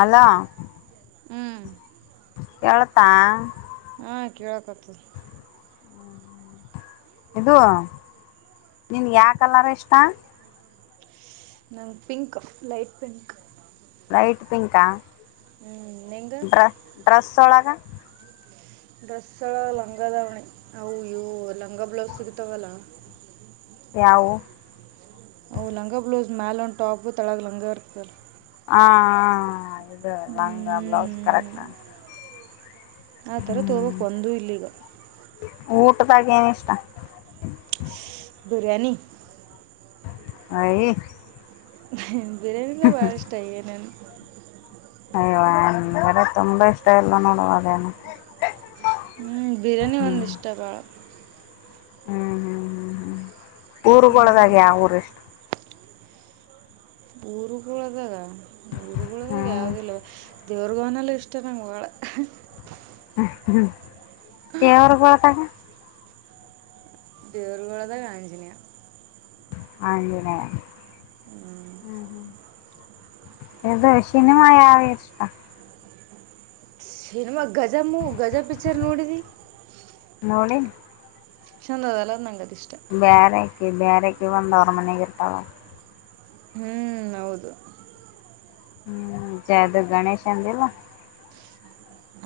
ಅಲ ಹ್ಮ್ ಕೇಳುತಾ ಹಾಂ ಕೇಳಕತ್ತು ಇದು ನಿನ್ ಯಾ ಕಲರ್ ಇಷ್ಟ ನಂ ಪಿಂಕ್ ಲೈಟ್ ಪಿಂಕ್ ಲೈಟ್ ಪಿಂಕಾ ಹ್ಞೂ ನಿಂಗೆ ಡ್ರಸ್ ಡ್ರೆಸ್ ಒಳಗ ಡ್ರೆಸ್ ಎ ಲಂಗದಾವಣಿ ಅವುಯವು ಲಂಗ ಬ್ಲೌಸ್ ಸಿಗ್ತಾವಲ್ಲ ಯವು ಅ ಲಂಗ ಬ್ಲೌಸ್ ಮ್ಯಾಲ ಒನ್ ಟಾಪ್ ತಳಗ ಲಂಗ ಇರ್ತಲ್ಲ ಹ ಇ ಲಾಂಗಾ ಬ್ಲೌಸ್ ಹ್ಮ್. ಕರೆಕ್ಾ ಆ ಥರ ತೊಗೋಬೇಕು ಹ್ಮ ಒಂದೂ ಇಲ್ಲೀಗ ಊಟದಾಗ ಏನ ಇಷ್ಟ ಬಿರಯಾನಿ ಹಯ ಹ್ಮ ಬಿರಿಯಾನಿಿಂದ ಬಾಳ ಇಷ್ಟ ಏನೇನ್ ಅಯ್ವ ಎಂದಡೆ ತುಂಬಾ ಇಷ್ಟ ಇಲ್ಲ ನೋಡುವ ಅದೇನ ಹ್ಮ್ ಬಿರಿಯಾನಿ ಒಂದ ಇಷ್ಟ ಬಳ ಹ್ಮ್ ಹ್ಮ್ ಹ್ಮ್ ಹ್ಮ್ [unintelligible] ಊರ್ಗೊಳದಾಗ್ಯಾ ಊರ ಪುರು ಕಳದಾಗ ಊರುಗಳಾಗ ಹ್ಮ್ ಯಾವ್ದ ಇಲ್ವ [unintelligible] ದೇವ್ರಗೋನಲ್ಲ ಇಷ್ಟ ನಂಗಗೆ ಭಾಳ ಹ್ಮ ಹ್ಮ್ ದೇವ್ರ ಬರಟಾಗ [unintelligible] ದೀರ್ಘಲದ ಕಂಜಿನಯ ಹಜನೇ [unintelligible] ಹ್ಮ್ ಹ್ಮ್ ಇದು ಸಿನಿಮಾ ಯಾವುದು ಇಷ್ಟ ಸಿನಿಮಾಗ ಗಜಾಮ ಗಜ ಪಿಕ್ಚರ್ ನೋಡಿದಿ ನೋಡಿ ಚಂದದ ಎಲ್ಲ ನಂಗ ಬೇರೆ ಬೇರೆಕ್ಕೆ ಒಂದು ಅವ್ರ ಮನೆ ಇರ್ತಾವ ಹ್ಮ್ ಹೌದು ಹ್ಮ್ ಜೆ ಅದು ಗಣೇಶ್ ಅಂದಿಲ್ಲ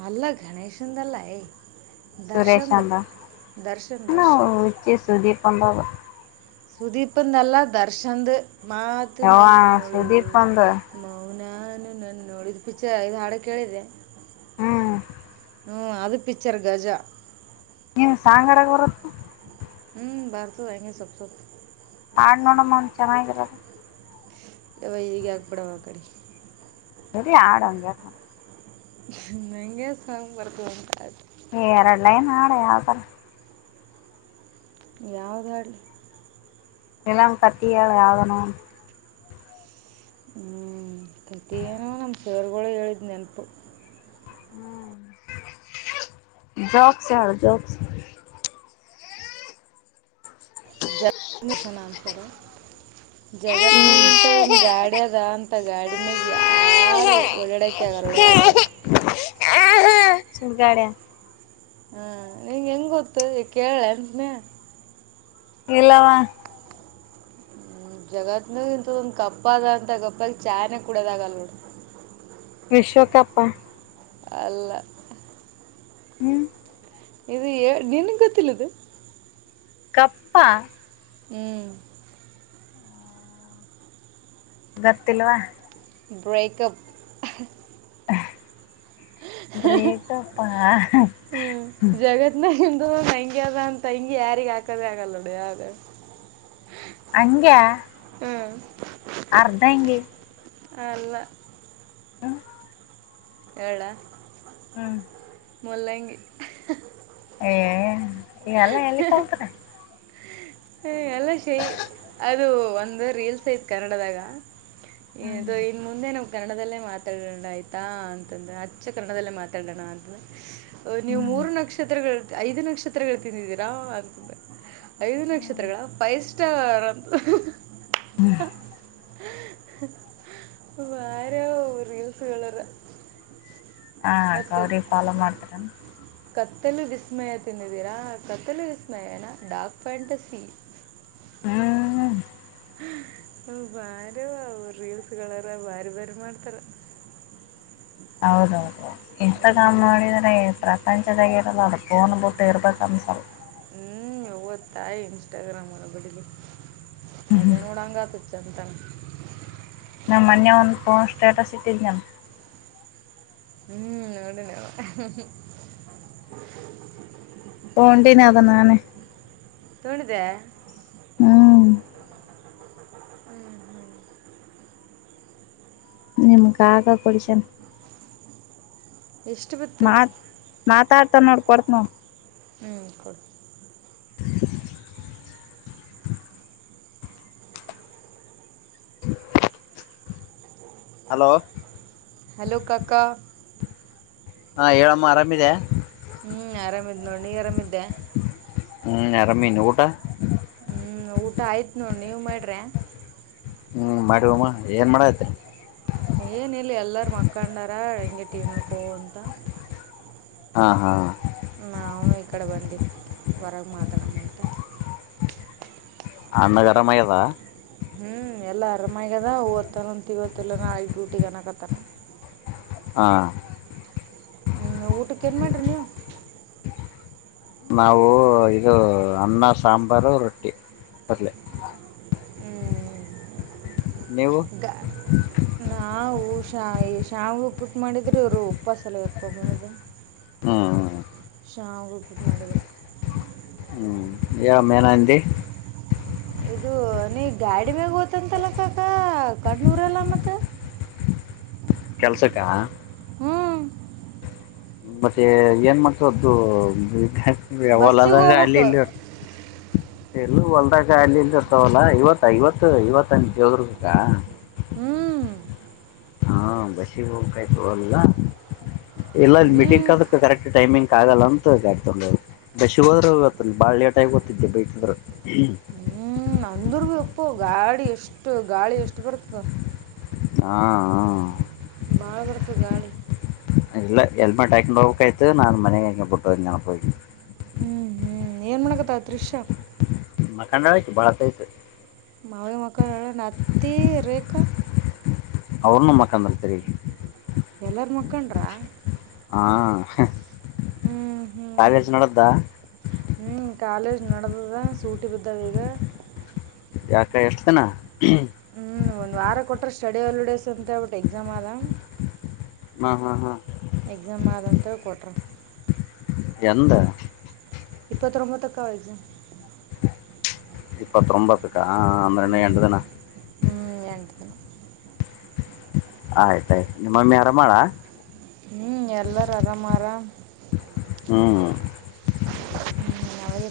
ಅಲ್ಲ ಗಣೇಶ್ಂದಲ್ಲ ಯ ಸುರೇಶ್ ದರ್ಶನ್ ಅಂದಚಿ ಸುದೀಪ್ ಒಂದಾಗ [unintelligible] ಸುದೀಪಂದಲ್ಲ ದರ್ಶನ್ದು ಮಾತು ಯವ್ವ ನನ್ನೋಳು ಸುದೀಪ್ ಅಂದ ಮೌನಾನು ನನ್ನೋಳು [unintelligible] ಚ ಇದು ಹಾಡು ಕೇಳಿದೆರೆ ಹ್ಮ್ ಹ್ಮ್ ಅದು ಪಿಚರ್ ಗಜಾ ನೀವು ಸಾಂಗಡಾಗ ಬರತ್ತ ಹ್ಮ್ ಬಾರತ ಆಂಗೆ ಸಬ್ ಸಬ್ ಆಡ್ ನೋಡಮ್ಮನ್ ಚೆನ್ನಾಗಿರದು ಈಗ [unintelligible] ಪಡಾವ ಕಡಿ ಸರಿ ಆಡೋಂಗ ಮಗೆ ಸ್ಮ್ ಬರ್ತಟ ಎರಡು ಲೈನ್ ಆಡೆ ಯಾವ್ ತರ ಯಾವ್ದ ಹಾಡಲಿ [unintelligible] ಎಲ್ಲ ಕತ್ತಿಯಾಳ ಯಾಗನ ಹ್ಮ್ ಪ್ರತ [inaudible] ನೋ ನಮ್ಮ ಸೇರ್ಗಳೇ ಹೇಳಿದ್ ನೆನಪು ಹ್ಮ್ ಜಕ್ಸ್ ಯಾರ ಜಕ್ಸ್ ಮನಿಷನಂತರ ಜಗತ್ ನಾಗ್ ಇಂಥದು ಗಾಡಿ ಅದ ಅಂತ ಗಾಡಿ ಮ್ಯಾಗ ಯಾರು ಓಡಡ ಕ್ಯಾಗೋಡ ಆಗಳ [unintelligible] ಶಗಾಡ ಹಾ ನಿಂ ಹೆಂಗ ಗೊತ್ತು ಈ ಕೇಳೆ ಅಂತನ ಇಲ್ಲವಾ ಹ್ಮ ಜಗತ್ನ ಇಂಥದೊಂದ್ ಕಪ್ಪ ಅದ ಅಂತ ಗಪ್ಪಾಗ ಚಾಯ್ನೆ ಕುಡದಾಗಲ್ ನೋಡ್ರ ವಿಶ್ವಕಪ್ಪ ಅಲ್ಲಾ ಹ್ಮ್ ಇದು ನಿನ್ನ ಕತ್ತಿಲ್ಲಿದ ಕಪ್ಪಾ ಹ್ಮ್ [inaudible] ಗರ್ತಿಲ್ವಾ ಬ್ರೇಕಪ್ ಬ್ರೇಟಪ್ಪಾ ಅದು ಹಂಗಗೆದ ಅಂತ ಹಂ ಯಾರಿಗೆ ಹಾಕದೇ ಆಗಲ್ಲೋಡಿಯ ಅದ ಹಂಗೆ ಅರ್ಧ ಎಂಗೆ ಅಲ್ಲ ಹ್ಮ ಏಳ ಹ್ಮ್ [inaudible] ಮುಲ್ಲಂಗಿ ಏ [unintelligible] ಎಲ್ಲ ಎಲ್ಲಿ ಕಲ್ತ್ರ ಹ ಅಲ್ಲ ಶೈ ಅದು ಒಂದು ರೀಲ್ಸ್ ಐತ್ ಕನ್ನಡದಾಗ ಹ್ಮ್ ಇದು ಇನ್ ಮುಂದೆನು ಕನ್ನಡದಲ್ಲೇ ಮಾತಾಡೋಣ ಆಯ್ತಾ ಅಂತಂದ್ರೆ ಅಚ್ಚ ಕನ್ನಡದಲ್ಲೇ ಮಾತಾಡೋಣ ಅಂತಂದ್ರೆ ನೀವು ಹ್ಮ್ ಮೂರು ನಕ್ಷತ್ರಗಳು. ಐದು ಲಕ್ಷ [unintelligible] ಹತ್ರಗಳು ತಿಂದಿದ್ದೀರಾ ಅಂತೆ ಐದು ಹ್ಮ್ ನಕ್ಷತ್ರಗಳ ಫೈಸ್ಟ್ ಇಷ್ಟಾರಂತ ಹ್ಮ್ ವಾರ ರೀಲ್ಸ್ಗಳವ ಹಾ ಗೌರಿ ಪಾಲ ಮಾಡ್ತಾರ ಕತ್ತಲು ವಿಸ್ಮಯ ತಿ ಿದ್ದೀರಾ ಕತ್ತಲು ವಿಸ್ಮಯ ಏನಾ ಡಾರ್ ಪ್ ಹ್ಮ್ [unintelligible] ಹ ಬಾರ ರೀಲ್ಸ್ಗಳಾರ ಬಾರಿ ಬಾರಿ ಮಾಡ್ತಾರ ಹೌದೌದು ಇಂಥ ಕಾಮ್ ಮಾಡೋಿದ್ರೆ ಪ್ರಪಂಚದಾಗ ಇರಲ್ಲ ಅದು ಫೋನ್ ಬೂಟ್ಟ ಇರ್ಬೇಕನ್ಸಲ್ ಹ್ಮ್ ಯಾಯ ಇನ್ಸ್ಟಾಗ್ರಾಮ ವರ ಬದಗೆ ಅದೇ ನೋಡಂಗ ಆತ [unintelligible] ಚಂತಂಗ ನಾನುಮೊನ್ನಯ ಒಂದು ಫೋನ್ ಸ್ಟೇಟಸ್ ಇಟ್ಟಿದ್ನಲ್ಲ ಹ್ಮ್ ನೋಡನ [unintelligible] ಹಟೀನ ಅದ ನಾನೆ ತುಂಡಿದೆ ಹ್ಮ್ ನಿಮ್ಗ ಆಾಗ ಕೊಡಸನ್ ಎಷ್ಟು ಬತ್ತು ನೋಡ್ಕೊಡ್ತ ನವು ಹ್ಮ್ ಕೊಡು [inaudible] [inaudible] ಹಲೋ ಹಲೋ ಕಾಕಾ ಹಾ ಹೇಳಮ್ಮ ಆರಾಮಿದೆ ನೀಿಯರಮಿದ್ದೆ [unintelligible] ಹ್ಮ್ ನರ ಮೀನ್ ಕಊಟ ಹ್ಮ್ ಊಟ ಆಯ್ತ್ ನೋ ನೀವ್ ಮಾಡ್ರಿ ಹ್ಮ್ ಮಾಡುವಮ್ಮ ಏನ್ ಮಾಡತೆ ಏನ ಇಿಲ್ಲ ಎಲ್ಲಾರ ಮಕ್ಕಂಡಾರ ಹೆಂಗೆ ಟಿವ ನೋಡ್ಕೋ ಅಂತ [unintelligible] ಹಾ ಹಾ ನವುನು ಇಕಡೆ ಬಂದಿ ಹೊರಗೆ ಮಾತಾಡಮಂತ ಅನ್ನಗರಮದಾ ಹ್ಮ್ ಎಲ್ಲಾ ಆರಾಮಗ್ಯದ ಓದ್ತಾನ ತಿಗೋತ್ತಲ್ಲ ನಾಳಗ್ ಡ್ಯೂಟಿಗ್ ಅನಕತನ ಹಾ ಹ್ಮ್ ಊಟಕ್ಕ ಏನ್ ಮಾಡ್ರಿ ನೀವು ನಾವು ಇದು ಅನ್ನ ಸಾಂಬಾರು ರೊಟ್ಟಿ ಪಲ್ಯ ಹ್ಮ್ ನೀವು ನಾ ಊಷ ಶ ಶಾವವು ಉಪ್ಪಿಟ್ ಮಾಡಿದ್ರೆ ಇವರು ಉಪ್ಪ ಸಲ ಇಪ್ಪ ಮದು. ಹಾ. ಶಾವಿಗೆ ಉಪ್ಪಿಟ್ಟು ಮಾಡಿದ್ರು ಯ ಮೇನಾಂದಿ [unintelligible] ಅದು ನೀ ಗಾಡಿ ಮ್ಯಾಗ ಓತಂತಲ್ಲ ಕಕ ಕಣ್ಣೂರಲ್ಲ ಮತ್ತ ಕೆಲ್ಸಕ್ಕ ಮತ್ತೆ ಏನ್ ಮಕ್ಕದ್ದು [unintelligible] ಒಲದ ಬಸ್ಸಿಗೆ ಗಲ ಅಲ್ಲಿ ಹೋಗ್ಬೇಕು ಇಲ್ಲಿ ಎಲ್ಲ ಹೊಲ್ದಾಗ ಅಲ್ಲಿ ಇಂದ ಇರ್ತವಲ್ಲಾ ಇವತ್ತು ಇವತ್ತು ಇವತ್ತನ ಯದ್ರಕ್ಕ ಹ್ಮ್ ಹಾ ಬಸ ಹೋಗ ಕೈಲ್ಲ ಇಲ್ಲ ಮೀಟಿಂಗ್ ಈ ಕ ಕರೆಕ್ಟ್. ಟೈಮಿಂಗ್ ಆಗಲ್ಲ ಅಂತ ಜ ಆಡ್ಕೊಂಡೋಗ್ ಬಸ್ಿಗೆ ಹೋದ್ರೂ ಗತ್ತ ಬಾಳ ೇಟಾಗಿ ಗೊತಿದ್ದೆ ಬಟ್ಟಿದ್ರ. ಹ್ಮ್ [unintelligible] ಅಪ್ಪು ಗಾಳಿ ಎಷ್ಟು ಗಾಳಿ ಎಷ್ಟು ಬರುತ್ತದ. ಹಾ ಹಾ ುಗಳಿ ಇಲ್ಲ ಹೆಲ್ಮೆಟ್ ಆಾಕೊಂಡು ಹೋಗಬೇಕ ಆಯ್ು ನಾನನ್ ಮನೆಗೆ ಹಂಗಗೆ ಪುಟ್ಟು ನನಪಿ ಹ್ಮ್ ಹ್ಮ್ ಏನ್ ಮಾಡಕತ್ತ ದೃಶ್ಯ ಮಖಾಂಡ ಆಯ್ತು ಬಾತಯ್ತ ಮಾವಿ ಮಕ್ಕಳ ಹೇಳ ನತ್ತಿ ರೇಖಾ ಅವ್ರ ನಮ್ಮಖಾಂದ್ರ ತಿರಿ ಎಲ್ಲರ ಮುಖಂಡ್ರ ಹಾ ಹ್ಮ್ ಕಾಲೇಜ ನಡ್ದಾ ಹ್ಞೂ ಕಾಲೇಜ್ ನಡೆದದ ಸೂಟಿ ಬಿದ್ದಾವ ಈಗ ಯಾಕ ಎಷ್ಟ ದಿನ ಹ್ಮ್ ಒಂದ್ ವಾರ ಕೊಟ್ಟ ಸ್ಟಡಿ ಹಾಲಿಡೇಸ್ ಅಂತ ಒಟ್ಟು ಎಕ್ಸಾಮ್ ಅದ ಹಾ ಹಾ ಹಾ ಎಕ್ಸಾಮ್ ಆದಂಥ ಕೊಟ್ರ ಎಂದ ಇಪ್ಪತ್ರೊಂಬತ್ತಕ್ಕ ವಯಸು ಇಪ್ಪತ್ೊಂಬತ್ತು ಹಾ ಅಂದ್ರೆ್ಣ ಹ್ಞೂ ಕಂಡ ತನ ಹ್ಞೂ [unintelligible] ಎಂಟು ದಿನ ಆಯ್ತಾಯ್ತು ನಿಮ್ಮಮ್ಮಿ ಆಮಾಅವಳ ಹ್ಮ್ ಎಲ್ಲಾರು ಆರಾಮಾರಾಮ ಹು ಹ್ಮ್ ಯೂ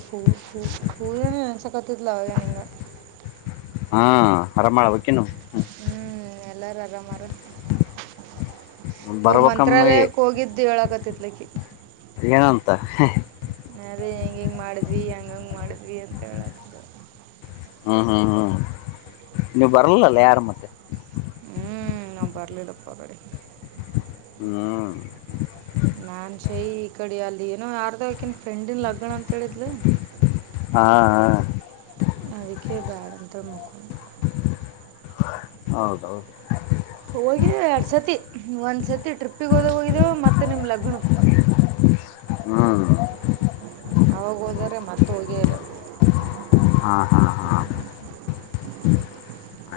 ಪತ್ತತಿಲಿಂದ ಆರಾಮಾಕಿನೂ ಎಲ್ಲರೂ ಆರಾಮರ ಅವ್ ಬರ್ಬೇಕಮ್ಮ ಮಂತ್ರಾಲಯಕ್ಕೆ ಹೋಗಿದ್ದು ಹೇಳಕತಿತ್ಲಕ್ಕೆ... ಏನಂತ ಅದೇ... ಇಂಗ್ ಮಾಡಿದ್ವಿ ಹೆಂಗಂಗ ಮಾಡಿದ್ವಿ ಅಂತ ಹೇಳಕ್ದೆ ಹ್ಮ್ ಹ್ಮ್ ಹ್ಮ್ ನೀವು ಬರಲಲ್ಲ ಯಾರ ಮತ್ತೆ [unintelligible] ಹ್ಮ್ ನಾವ್ ಬರ್ಲಿಲ್ಲಪ್ಪ ಬೆಳಿಗ್ಗೆ ಹ್ಮ್ ನಾನ್ ಶೈ ಈ ಕಡೆ ಅಲ್ ಏನೋ ಯಾರ್ದೋ ಆಕನ್ ಫ್ರೆಂಡನ್ ಲಗ್ಣ ಅಂತ ಹೇಳಿದ್ಲು ಹಾ ಹಾ ಅದಕ್ಕೆ ಬ್ಯಾಡಂತಾರೆ ಮಕ್ಕ ಹೌದೌದು ಹೋಗಿದ್ದೀ ಎರಡ್ ಸತಿ ಒಂದ್ ಸತಿ ಟ್ರಿಪ್ಪಿಗೆ ಹೋದ ಹೋಗಿದ್ದೇವ ಮತ್ತೆ ನಿಮ್ಮ್ ಲಗ್ನ ಹ್ಮ್...... ಅವಾಗ ಹೋದರೆ ಮತ್ತ ಹೋಗೇಲ್ಲ ಹಾ ಹಾ ಹಾ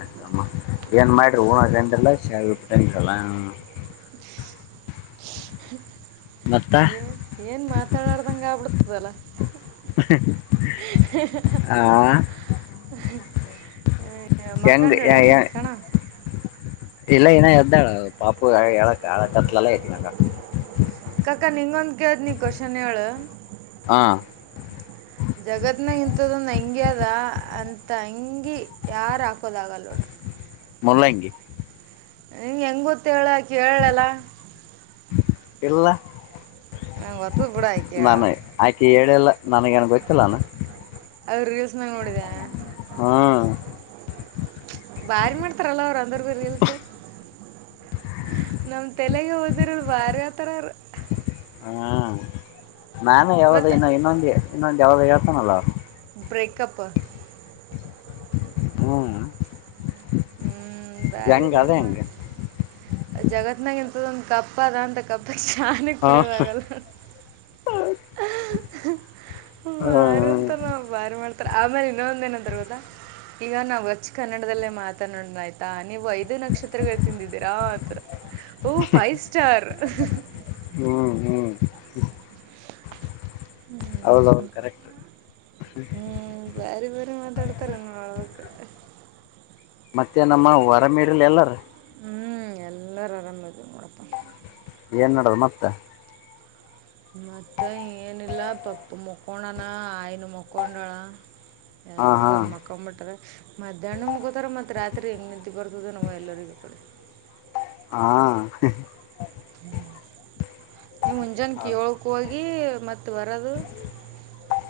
ಆಯ್ತಮ್ಮ ಏನ್ ಮಾಡಿರ ಹಊನ ರೆಂಡಲ್ಲ ಸ ತನಲ್ಲ ಹ್ಮ ಮತ್ತ [unintelligible] ಏನ್ ಏನ್ ಮಾತಾಡಾಡ್ದಂಗ ಆಗ್ಬಿಡ್ತದಲ್ಲ ಆ ಆ.. ಯಂಗ್ ಯ ಯ ಕಣ ಇದಳ ಪಪುಳ ಅಳಕ್ಕಟ್ಲಲ್ಲ ಇತೆಗೆಂಡಲ ಕಾಕ ನಿನಗೊಂದು ಕೇಳ್ತೀನಿ ಕೋಶನಾ ಹೇಳು ಹಾ... [unintelligible] ಜಗತ್ನಗಿಂತದೊಂದು ಹಂಗ್ಯದ ಅಂತ ಹಂಗಿ ಯಾರ ಹಾಕೋದ ಆಗಲ್ಲ ನೋಡ ಮುಲ್ಲಂಗಿ ನಿಂಗೆ ಹೆಂಗ್ ಗೊತ್ತ ಹೇಳಿ ಕೇಳಲಾ ಇಲ್ಲ ಬಿಡ ಆಕೆ ಹೇಳ [unintelligible] ನನಗೇನು ಗೊತ್ತಿಲ್ಲ ಅಲ್ಲ ಅವ್ರು ರೀಲ್ಸ್ ನಾಗ ನೋಡಿದೆ ಹಾ ಬಾರಿ ಮಾಡ್ತಾರಲ್ಲ ಅವ್ರ ಅಂದ್ರ ರೀಲ್ ನಮ ತಲೆಗೆ ಓದಿರಲ್ ಬಾರಿ ಆತರ ಅವ್ರ ಹ್ಮ್ ನಾನು ಯಾವ್ದ ಇನ್ನು ಇನ್ನೊಂದು ಇನ್ನೊಂದು ಯಾವುದೋ ಹೇಳ್ತನಲ್ಲ ಬ್ರೇಕಪ್ ಹ್ಮ ಹ್ಮ್ ಬಾರಿ ಬಾರಿಮಾ ಹೆಂಗ ಜಗತ್ನಗಿರಿ ಅಲ್ಲೊಂದು ಕಪ್ಪಾದಾ ಅಂತ ಕಾಪಾ [unintelligible] ಚನ್ನಾಗ ಹ ಕುಡಿಯೋದ ಆಗಲ್ಲ ಬಾರ ಹ್ಮ್ ಅಂತ ನಾ ಭಾರಿ ಮಾಡ್ತಾರ ಆಮೇಲೆ ಇನ್ನೊ ಒಂದೇಏನಂದರ್ವದ ಈಗ ನಾವು ಹಚ್ ಕನ್ನಡದಲ್ಲೇ ಮಾತ್... ನೋ ಆಯ್ತಾ ನೀವು ಐದು ನಕ್ಷತ್ರಗಳು ತಿಂದಿದ್ದೀರಾ ಆತ್ರ ಓ ಫೈವ್ ಸ್ಟಾರ್ ಹ್ಮ್ ಹ್ಮ್ ಹ್ಮ ಹೌದೌದು ಕರೆಕ್ಟ್ ಹ್ಮ್ ಬಾರಿ ಬೇರು ಮಾತಾಡ್ತಾರೆನ್ನ ಅಳವ ಮತ್ತೆ ನಮ್ಮ ಹೊರಮೀಡಲ್ ಎಲ್ಲಾರ ಹ್ಮ್ ಎಲ್ಲಾರು ಆರಾಮದು ಮೂಡಪ್ಪ ಏನ್ ನಡದು ಮತ್ತೆ ಮತ್ತ ಏನಿಲ್ಲ ಪಪ್ಪ ಮಕೊಂಡಣ ಆಯನು ಮಕೊಂಡಳ ಹಾ ಹಾ ಎಲ್ಲಾರ ಮಕ್ಕೊಂಡ್ ಬಿಿಟಾರ ಮಧ್ಯಾಹ್ನ ಮುಗೋತಾರ ಮತ್ ರಾತ್ರಿ ಹೆಂಗ್ ನಿಂತಿ ಬರ್ ಅದೆೇ ನಮ್ಮ ಎಲ್ಲರಿಗೂ ಕಡೆ. ಹಾ. ನೀವು ಮುಂಜಾನೆ ಹಾ ಕಳ್ಕೋಗ. [unintelligible] ಮತ್ತೆ ಬರೋದು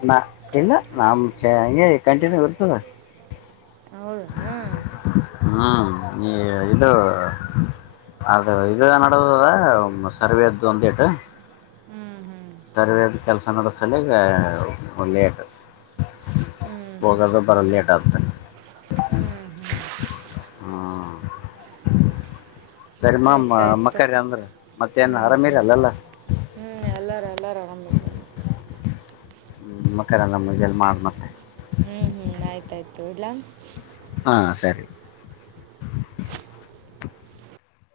ನಾ ಇಲ್ಲ ನಾಮ [unintelligible] ಹ ಹಗೆ ಕಂಟಿನ್ಯೂ ಇತದಾ ಹೌದೇನೋ ನೀ ಇದು ಅದು ಇದು ನಡದದ ಸರ್ವೆ ಅದ್ದು ಒಂದೇಟು ಹ್ಮ್ ಹ್ಮ್ ಚನ್ನ ಒನ್ನೆ ಆಟ ಹ್ಞೂ [unintelligible] ಹ್ಞೂ ಹೋಗಲೋ ಬರೋದ್ ಲೇಟ್ ಆಗುತ್ತೆ ಹ್ಞೂ ಹ್ಞೂ ಸರಿ ಮಾ ಆಯ್ತು ಆಯಿತು ಮಕ್ಕಾರಿ ಅಂದ್ರ ಮತ್ತ ಏನ್ ಹ್ಞೂ ಹ್ಞೂ ಆರಾಮಿರಲ್ಲಲ್ಲ ಹ್ಞೂ ಎಲ್ಲರೂ [unintelligible] ಹ್ಮಮ್ಮ ಕಲ್ಲ [unintelligible] ಲ್ಲಿ ಮಾಡಣತ್ತೆ. ತಡ್ಲ. ಹಾ ಸರಿ.